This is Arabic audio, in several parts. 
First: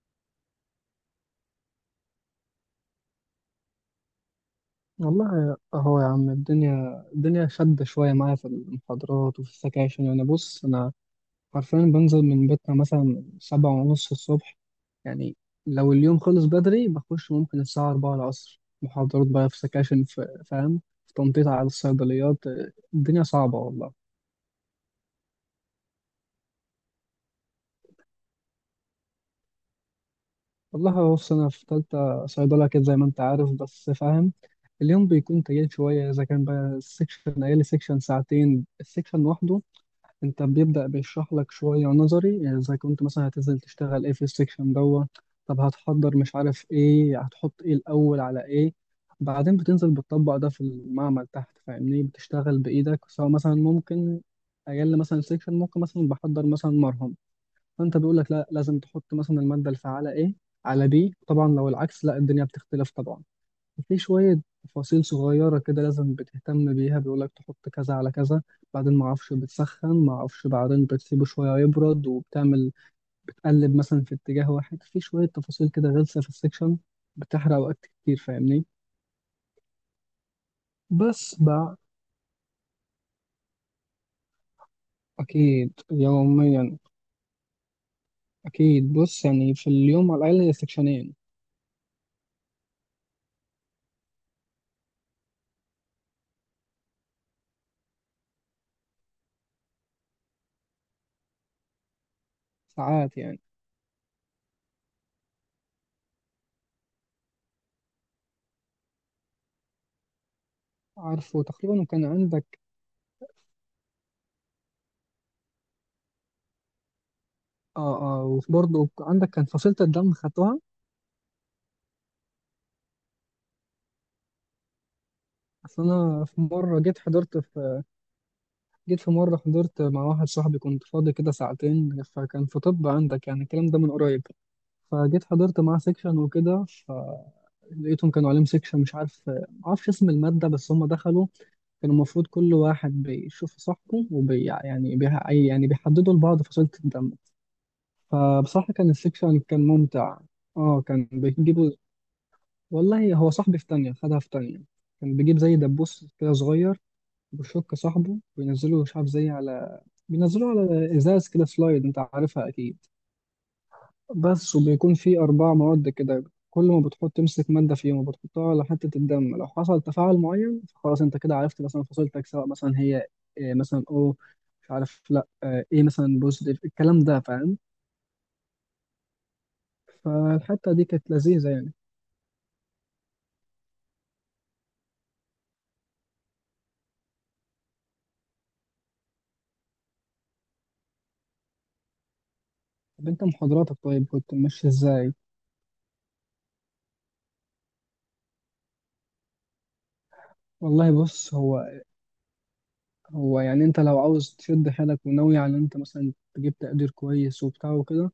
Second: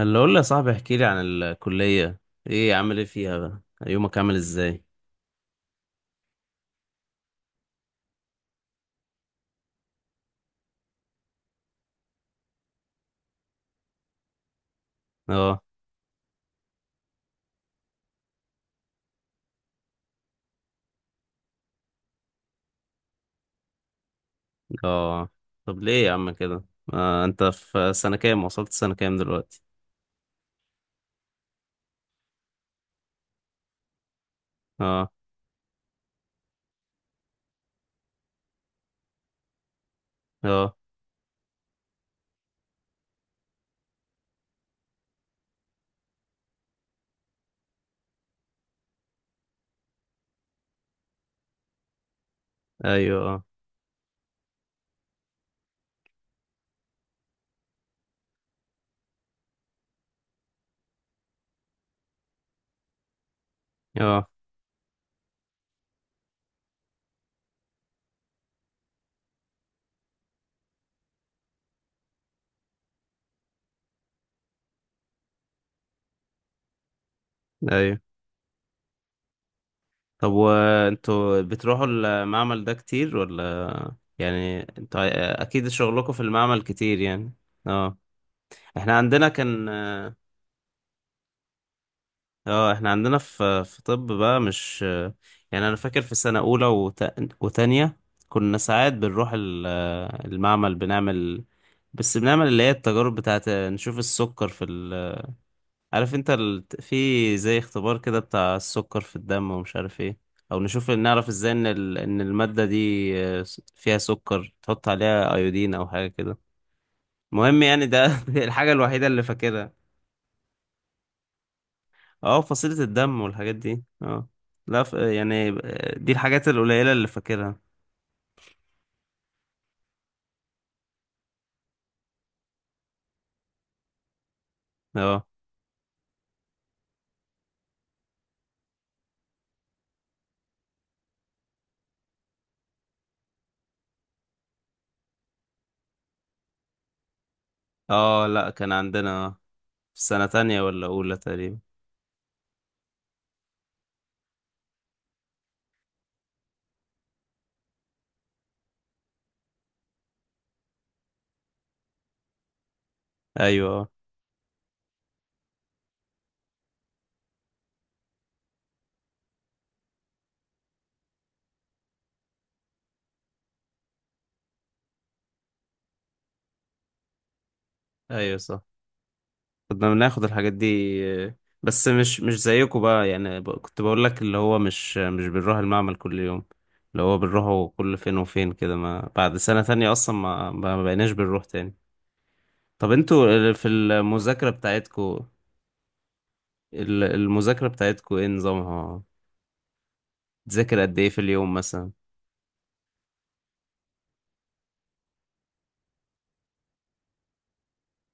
اللي اقول لي يا صاحبي احكي لي عن الكلية. ايه عامل ايه فيها بقى؟ يومك عامل ازاي؟ والله اهو يا عم الدنيا شدة شوية معايا في المحاضرات وفي السكاشن. يعني بص أنا حرفيا بنزل من بيتنا مثلا 7:30 الصبح، يعني اه. لو اليوم خلص بدري بخش ممكن الساعة أربعة العصر محاضرات، بقى في سكاشن، في فاهم، في تنطيط على الصيدليات. الدنيا صعبة والله. اه طب ليه يا عم كده؟ انت في سنة كام؟ وصلت سنة كام دلوقتي؟ والله بص أنا في تالتة صيدلة كده زي ما أنت عارف، بس فاهم اليوم اه. بيكون تقيل شوية. إذا كان بقى السكشن، أقل سكشن ساعتين السكشن لوحده. انت اه. بيبدأ بيشرح لك شوية نظري، يعني زي كنت مثلا هتنزل تشتغل ايه في السكشن دوت. طب هتحضر، مش عارف ايه، هتحط ايه الأول على ايه. بعدين بتنزل بتطبق ده في المعمل تحت، فاهمني، بتشتغل بإيدك ايوه سواء اه. مثلا ممكن أجل مثلا سكشن ممكن مثلا بحضر مثلا مرهم، فأنت بيقول لك لا لازم تحط مثلا المادة الفعالة ايه على بي طبعا، لو العكس لا الدنيا بتختلف طبعا. في اه. شوية تفاصيل صغيرة كده لازم بتهتم بيها، بيقولك تحط كذا على كذا، بعدين معرفش بتسخن، معرفش بعدين بتسيبه شوية يبرد وبتعمل، بتقلب مثلا في اتجاه واحد، في شوية تفاصيل كده غلسة في السكشن، بتحرق وقت ايوه. كتير فاهمني. طب بس وانتوا بقى، بتروحوا المعمل ده كتير ولا يعني انتوا اكيد أكيد شغلكم في المعمل يوميا. كتير يعني؟ اه أكيد احنا بص عندنا يعني في كان. اليوم على الأقل هي سكشنين، اه احنا عندنا في طب بقى مش يعني، انا فاكر في سنة اولى وتانية كنا ساعات بنروح المعمل، بنعمل، بس بنعمل اللي هي التجارب ساعات يعني. بتاعت نشوف السكر في عارف انت في زي اختبار كده بتاع السكر في الدم ومش عارف ايه، او نشوف نعرف عارفه ازاي ان تقريبا، وكان ان عندك، المادة دي فيها سكر، تحط عليها ايودين او حاجة كده. المهم يعني اه ده اه، الحاجة وبرضه الوحيدة اللي عندك كان فاكرها. فصيلة الدم خدتوها. اه فصيلة الدم والحاجات دي اه. لا يعني أصل دي أنا في الحاجات مرة القليلة جيت اللي حضرت فاكرها. في، جيت في مرة حضرت مع واحد صاحبي كنت فاضي كده ساعتين، فكان في طب عندك يعني الكلام ده من قريب، فجيت اه. حضرت معاه سيكشن وكده، فلقيتهم كانوا عليهم سيكشن مش عارف، معرفش اسم المادة، بس هم دخلوا كان المفروض كل واحد بيشوف صاحبه وبي يعني بي يعني بيحددوا لبعض فصيلة الدم. اه لا كان فبصراحة كان عندنا، السيكشن كان في ممتع. سنة تانية اه ولا كان أولى تقريبا. بيجيبوا، والله هو صاحبي في تانية خدها في تانية، كان بيجيب زي دبوس كده صغير بشوك صاحبه بينزله مش عارف زي على، بينزله على ازاز كده سلايد انت عارفها اكيد. أيوة اه. بس وبيكون فيه اربع مواد كده، كل ما بتحط، تمسك ماده فيهم وبتحطها على حته الدم، لو حصل تفاعل معين فخلاص انت كده عرفت مثلا فصيلتك، سواء مثلا هي إيه مثلا او مش عارف، لا آه، ايه مثلا بوزيتيف، الكلام ده فاهم. أيوة صح كنا بناخد الحاجات دي. فالحته دي كانت آه، لذيذه يعني. بس مش زيكم بقى يعني كنت بقول لك اللي هو مش بنروح المعمل كل يوم، اللي هو بنروحه كل فين وفين كده. ما بعد سنة تانية أصلا ما بقيناش بنروح تاني. طب طب انت انتوا في محاضراتك، طيب كنت المذاكرة ماشي ازاي؟ بتاعتكم، المذاكرة بتاعتكم ايه نظامها؟ تذاكر والله قد ايه في بص، اليوم هو مثلا؟ هو يعني انت لو عاوز تشد حيلك وناوي على ان انت مثلا تجيب تقدير كويس وبتاع وكده،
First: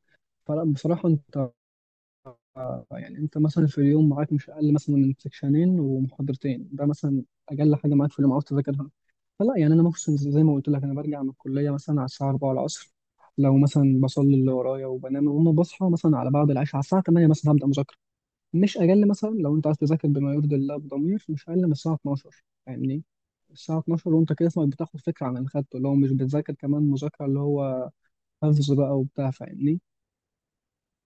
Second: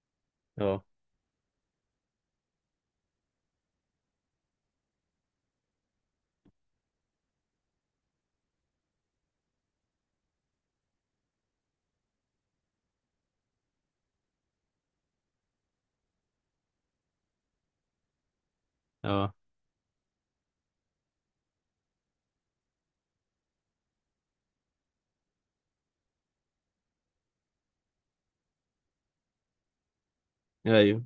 فلا اه. بصراحة انت، يعني انت مثلا في اليوم معاك مش اقل مثلا من سكشنين ومحاضرتين، ده مثلا اقل حاجة معاك في اليوم عاوز تذاكرها. فلا يعني انا ممكن زي ما قلت لك، انا برجع من الكلية مثلا على الساعة 4 العصر، لو مثلا بصلي اللي ورايا وبنام، وما بصحى مثلا على بعد العشاء على الساعة 8 مثلا هبدأ مذاكرة، مش اقل مثلا. اه. لو انت عايز تذاكر بما يرضي الله بضمير، مش اقل من الساعه 12 فاهمني. الساعه 12 وانت كده اسمك بتاخد فكره عن اللي خدته، اللي هو مش بتذاكر كمان مذاكره، اللي هو حفظ بقى وبتاع فاهمني. ايوه.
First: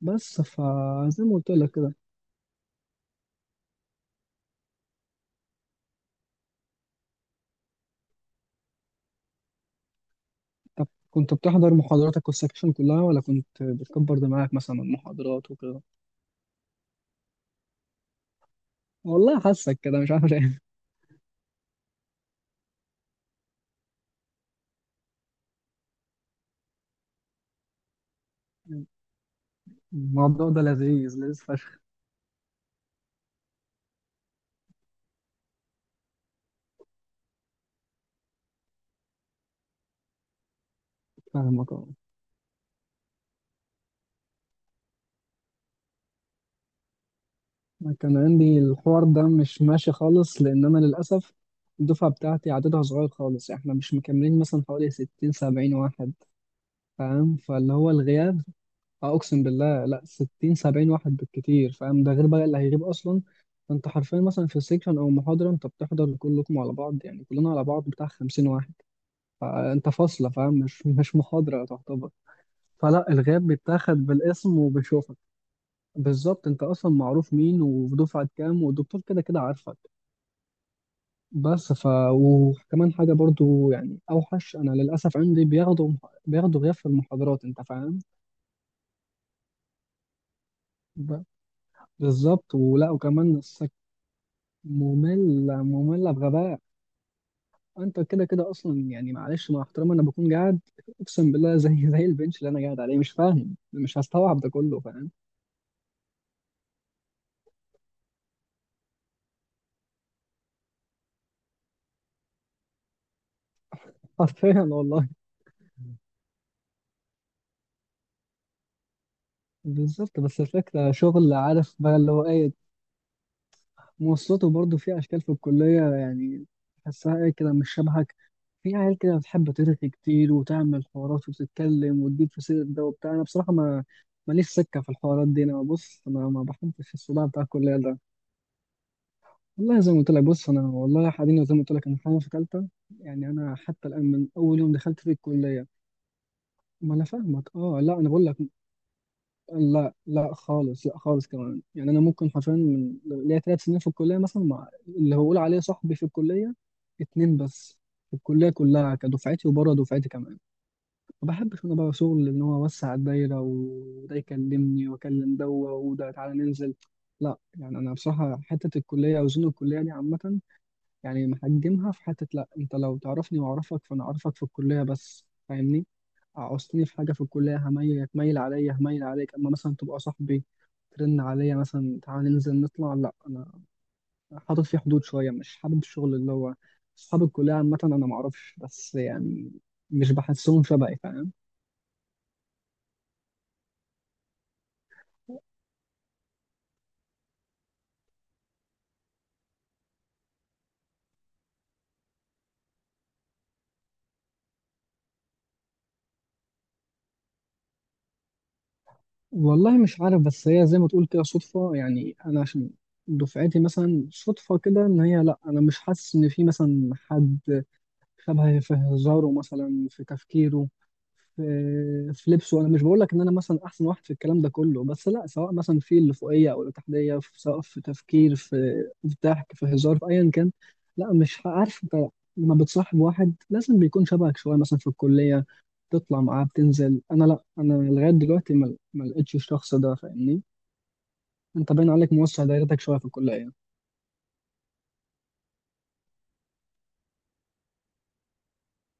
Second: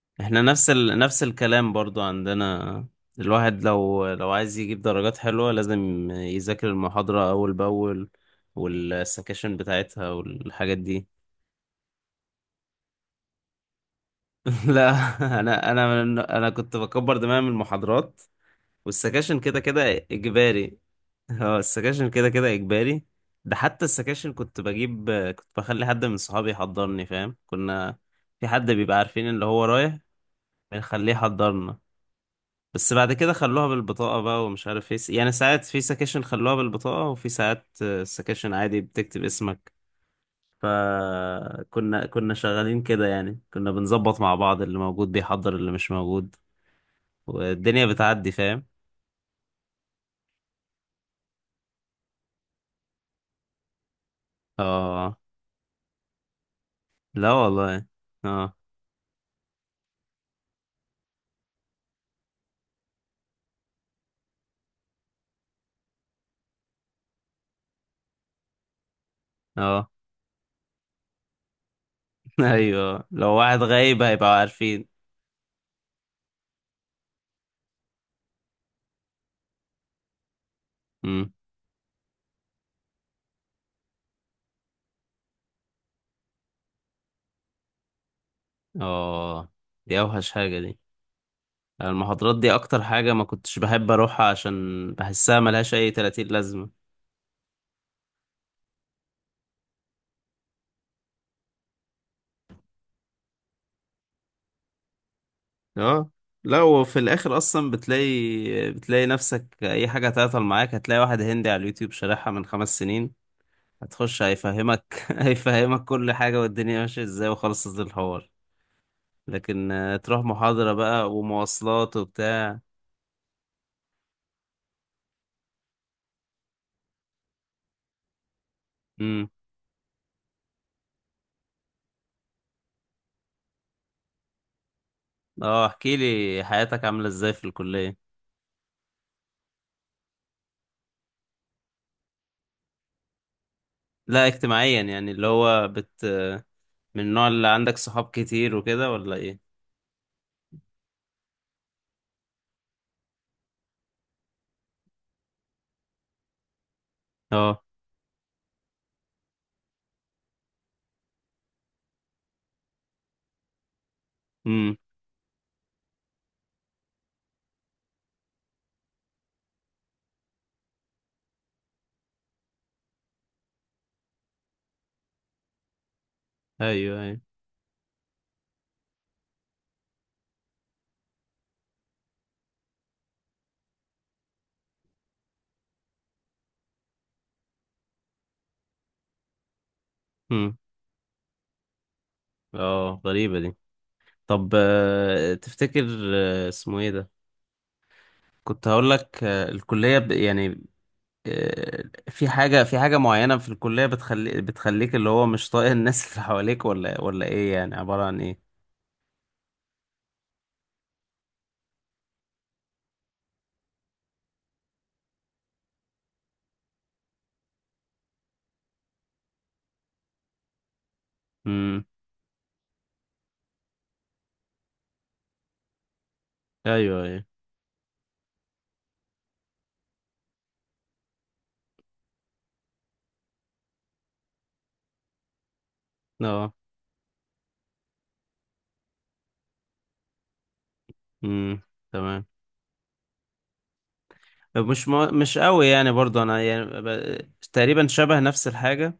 بس احنا نفس نفس فزي ما قلت لك الكلام كده. برضو عندنا. الواحد لو عايز يجيب درجات حلوة لازم يذاكر المحاضرة أول بأول، والسكاشن بتاعتها والحاجات طب دي. كنت بتحضر محاضراتك والسكشن كلها، ولا كنت بتكبر دماغك مثلا من لا. المحاضرات أنا وكده؟ أنا أنا كنت بكبر دماغي من المحاضرات، والسكاشن والله كده حاسك كده كده مش عارف ليه. إجباري. اه السكاشن كده كده إجباري. ده حتى السكاشن كنت بجيب، كنت بخلي حد من صحابي يحضرني فاهم؟ كنا في حد بيبقى عارفين اللي هو رايح الموضوع ده بنخليه لذيذ لذيذ يحضر لنا. فشخ. بس بعد كده خلوها بالبطاقة بقى ومش عارف ايه، يعني ساعات في سكاشن خلوها بالبطاقة، وفي ساعات سكاشن عادي بتكتب اسمك. فاهمك. فكنا كنا شغالين كده يعني، كنا بنظبط مع بعض اللي موجود بيحضر اللي مش موجود، والدنيا أنا كان بتعدي عندي فاهم. الحوار ده مش ماشي خالص، لأن أنا للأسف الدفعة بتاعتي عددها صغير خالص، إحنا مش مكملين مثلا حوالي اه. 60 70 واحد، لا فاهم، فاللي والله. هو الغياب، اه. أقسم بالله لأ 60 70 واحد بالكتير فاهم، ده غير بقى اللي هيغيب أصلا. فأنت حرفيا مثلا في سيكشن أو محاضرة أنت بتحضر كلكم على بعض، يعني كلنا على بعض بتاع 50 واحد، فأنت اه. فاصلة فاهم، مش محاضرة تعتبر. ايوه فلا لو الغياب واحد غايب بيتاخد هيبقوا بالاسم، عارفين. وبيشوفك بالظبط، انت اصلا معروف مين ودفعة كام، والدكتور كده كده عارفك. امم بس ف، وكمان حاجة برضو يعني أوحش، أنا للأسف عندي بياخدوا غياب في المحاضرات، أنت فاهم. اه دي اوحش حاجة دي، ب- المحاضرات دي بالظبط، اكتر ولا حاجة ما وكمان كنتش بحب اروحها عشان بحسها مملة ملهاش اي مملة 30 بغباء. لازمة. أنت كده كده أصلا يعني معلش مع احترامي أنا بكون قاعد، أقسم بالله، زي البنش اللي أنا قاعد عليه، مش فاهم مش هستوعب ده كله فاهم. اه لا وفي الاخر اصلا بتلاقي، بتلاقي نفسك اي حاجه تعطل معاك هتلاقي واحد هندي على اليوتيوب شارحها من خمس سنين، هتخش حرفيا هيفهمك والله. هيفهمك كل حاجه والدنيا ماشيه ازاي وخلصت الحوار. لكن بالظبط، تروح بس محاضره الفكرة بقى شغل عارف ومواصلات بقى اللي هو إيه، وبتاع. مواصلاته برضو في أشكال في الكلية يعني، تحسها إيه كده مش شبهك، في عيال كده امم بتحب ترغي كتير وتعمل حوارات وتتكلم وتجيب في سيرة ده وبتاع. أنا بصراحة ما ماليش سكة في الحوارات دي. أنا اه احكي بص، أنا لي ما حياتك بحبش عامله الصداع ازاي في بتاع الكلية ده. الكليه. والله زي ما قلت لك بص، أنا والله حاليا زي ما قلت لك أنا حاليا في تالتة، يعني أنا حتى الآن من لا أول يوم اجتماعيا دخلت في يعني اللي الكلية، هو ما من أنا النوع اللي فاهمك. عندك أه لا أنا صحاب بقول لك، كتير وكده ولا ايه؟ لا لا خالص، لا خالص كمان، يعني أنا ممكن حرفيا من ليا 3 سنين في الكلية مثلا، مع اللي هقول عليه صاحبي في الكلية اتنين اه. بس، في الكلية كلها كدفعتي وبره دفعتي كمان. ما بحبش انا بقى شغل ان هو اوسع الدايره وده امم. يكلمني واكلم ده، وده تعالى ننزل، لا يعني انا بصراحه حته الكليه او زون الكليه دي عامه، يعني محجمها في حته. لا انت لو تعرفني واعرفك، فانا اعرفك في الكليه بس فاهمني. عوزتني في ايوه حاجه في ايوه. الكليه هتميل عليا، هميل عليك، اما مثلا تبقى صاحبي ترن عليا مثلا تعالى ننزل نطلع، لا انا حاطط فيه حدود شويه، مش حابب الشغل اللي هو اصحاب الكليه عامه، انا معرفش بس يعني، مش امم بحسهم شبهي فاهم. اه غريبه دي. طب تفتكر اسمه ايه ده، كنت هقول لك، الكلية يعني آه، في حاجة، في حاجة معينة في الكلية بتخلي بتخليك اللي هو مش طايق الناس اللي حواليك، ولا ولا ايه يعني، عبارة عن ايه؟ والله مش عارف، بس هي زي ما تقول كده صدفة، يعني أنا عشان دفعتي مثلا صدفة كده، إن هي لأ أنا مش حاسس إن في مثلا حد شبهي في هزاره، مثلا في تفكيره، في امم في لبسه. انا مش بقول لك ان انا مثلا احسن واحد في الكلام ده كله، بس لا، سواء مثلا في اللي فوقيه او اللي ايوه تحتيه ايوه. سواء في تفكير في في ضحك في هزار في ايا كان، لا مش ه- عارف انت، لما بتصاحب واحد لازم بيكون شبهك شويه، مثلا في الكليه تطلع معاه اه. بتنزل، انا لا، انا لغايه دلوقتي ما لقيتش الشخص ده فاهمني. امم. انت باين عليك تمام. موسع دايرتك شويه في الكليه. مش ما... مش قوي يعني برضو انا يعني تقريبا شبه نفس الحاجة،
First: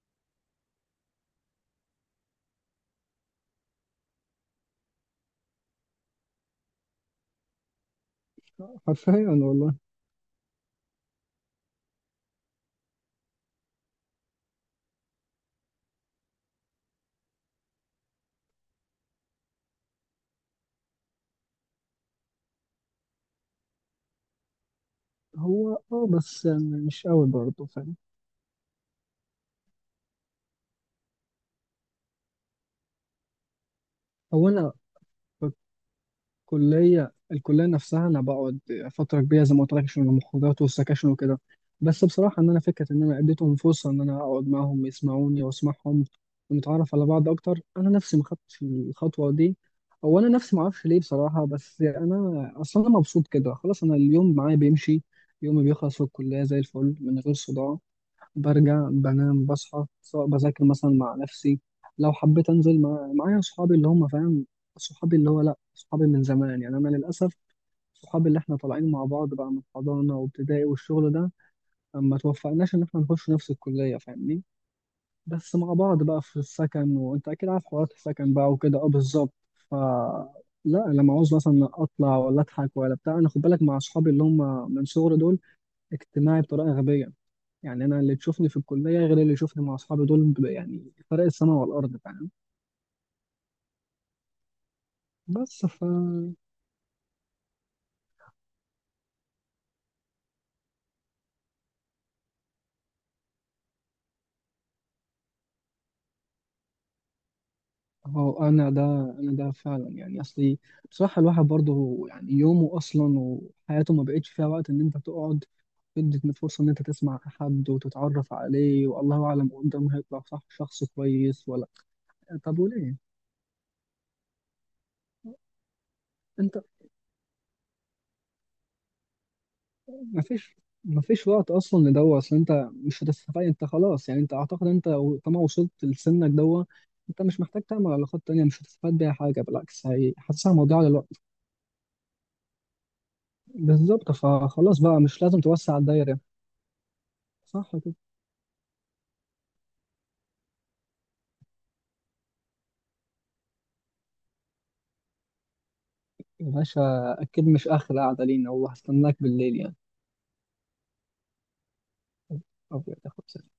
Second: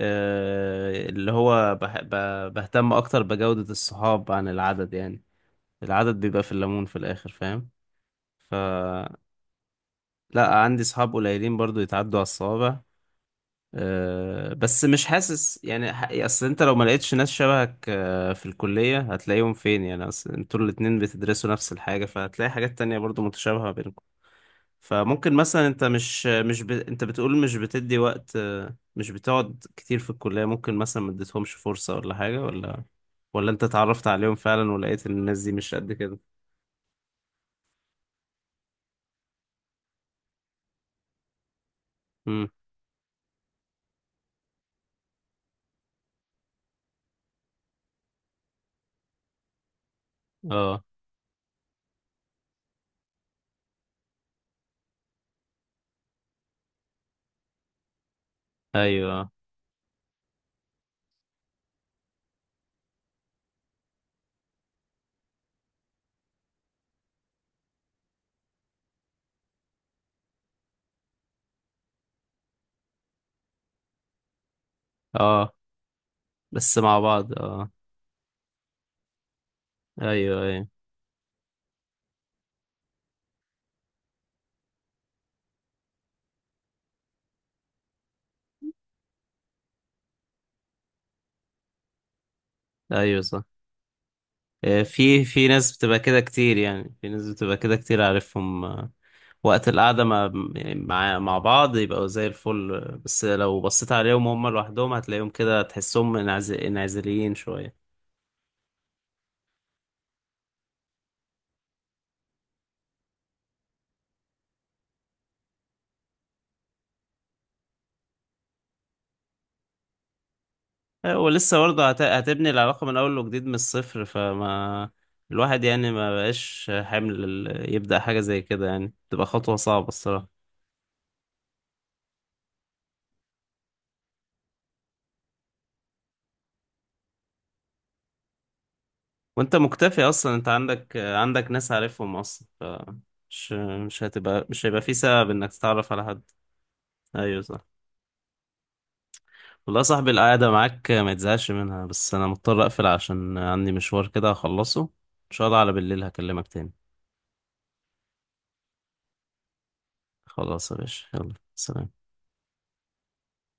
اللي هو بهتم اكتر بجودة الصحاب عن العدد يعني، العدد بيبقى في الليمون في الاخر فاهم. ف حرفيا والله. لا عندي صحاب قليلين برضو يتعدوا على الصوابع. أه بس مش حاسس يعني اصل انت لو ما لقيتش ناس شبهك أه في الكلية هتلاقيهم فين يعني؟ اصل انتوا الاتنين بتدرسوا نفس الحاجة، فهتلاقي حاجات تانية برضو متشابهة بينكم. فممكن مثلا هو انت اه، مش بس مش يعني ب... انت مش قوي بتقول مش برضه فاهم. بتدي وقت مش بتقعد كتير في الكلية، ممكن مثلا ما اديتهمش فرصة ولا حاجة، ولا ولا انت اتعرفت عليهم هو فعلا انا ولقيت ان الناس دي مش قد كده. كلية الكلية نفسها أنا بقعد فترة كبيرة زي ما قلت لك عشان المخرجات والسكاشن وكده بس بصراحة امم. إن أنا فكرة إن أنا اديتهم فرصة إن أنا أقعد معاهم يسمعوني وأسمعهم ونتعرف على بعض أكتر أنا نفسي ما خدتش الخطوة دي أو أنا نفسي ما اه. أعرفش ليه بصراحة بس أنا أصلا أنا مبسوط كده خلاص أنا اليوم معايا بيمشي يومي بيخلص في الكلية زي الفل من غير صداع برجع ايوه. بنام بصحى سواء بذاكر مثلا مع نفسي لو حبيت انزل مع... معايا صحابي اللي هم فاهم صحابي اللي هو لا صحابي من زمان يعني انا للاسف صحابي اللي احنا طالعين مع بعض بقى من حضانه وابتدائي والشغل ده ما توفقناش ان احنا نخش نفس الكليه فاهمني اه بس مع بعض بقى في بس السكن مع وانت بعض اكيد عارف اه. حوارات السكن بقى وكده اه بالظبط ف ايوه ايوه. لا لما عاوز مثلا اطلع ولا اضحك ولا بتاع انا خد بالك مع صحابي اللي هم من صغري دول اجتماعي بطريقه غبيه يعني انا اللي تشوفني في الكليه غير اللي يشوفني مع اصحابي دول ب- يعني فرق السماء والارض فاهم ايوه صح. في في بس ناس ف بتبقى كده كتير يعني، في ناس بتبقى كده كتير عارفهم، وقت القعدة مع يعني مع مع بعض يبقوا زي الفل. بس لو بصيت عليهم هم لوحدهم هتلاقيهم كده، تحسهم انعزاليين شوية. هو انا ده انا ده فعلا يعني اصلي، بصراحه الواحد برضه يعني يومه اصلا وحياته ما بقتش فيها وقت ان انت تقعد تدي فرصه ان انت تسمع حد وتتعرف عليه، والله اعلم قدامه هيطلع صح، شخص كويس ولسه ولا. برضه هتبني طب العلاقة وليه، من أول وجديد من الصفر، فما الواحد يعني ما انت بقاش حمل يبدأ حاجة زي كده يعني، تبقى خطوة صعبة الصراحة. مفيش مفيش وقت اصلا لدوا، اصل انت مش هتستفاد، انت خلاص يعني انت اعتقد انت طالما وصلت لسنك دوا، انت مش محتاج تعمل علاقات تانية، مش هتستفاد بيها حاجة، وانت بالعكس مكتفي هي اصلا، انت حاسسها مضيعة عندك، للوقت. عندك ناس عارفهم اصلا، مش، مش بالظبط، هتبقى، مش فخلاص هيبقى في بقى مش سبب لازم انك توسع تتعرف على الدايرة. حد. ايوه صح. صح كده. والله يا صاحبي القعده معاك ما تزهقش منها، بس انا مضطر اقفل عشان عندي مشوار كده هخلصه ان شاء الله، على بالليل هكلمك يا تاني. باشا، اكيد مش اخر قعدة لينا والله، هستناك بالليل يعني. خلاص يا باشا يلا سلام. أبيض يا أخويا.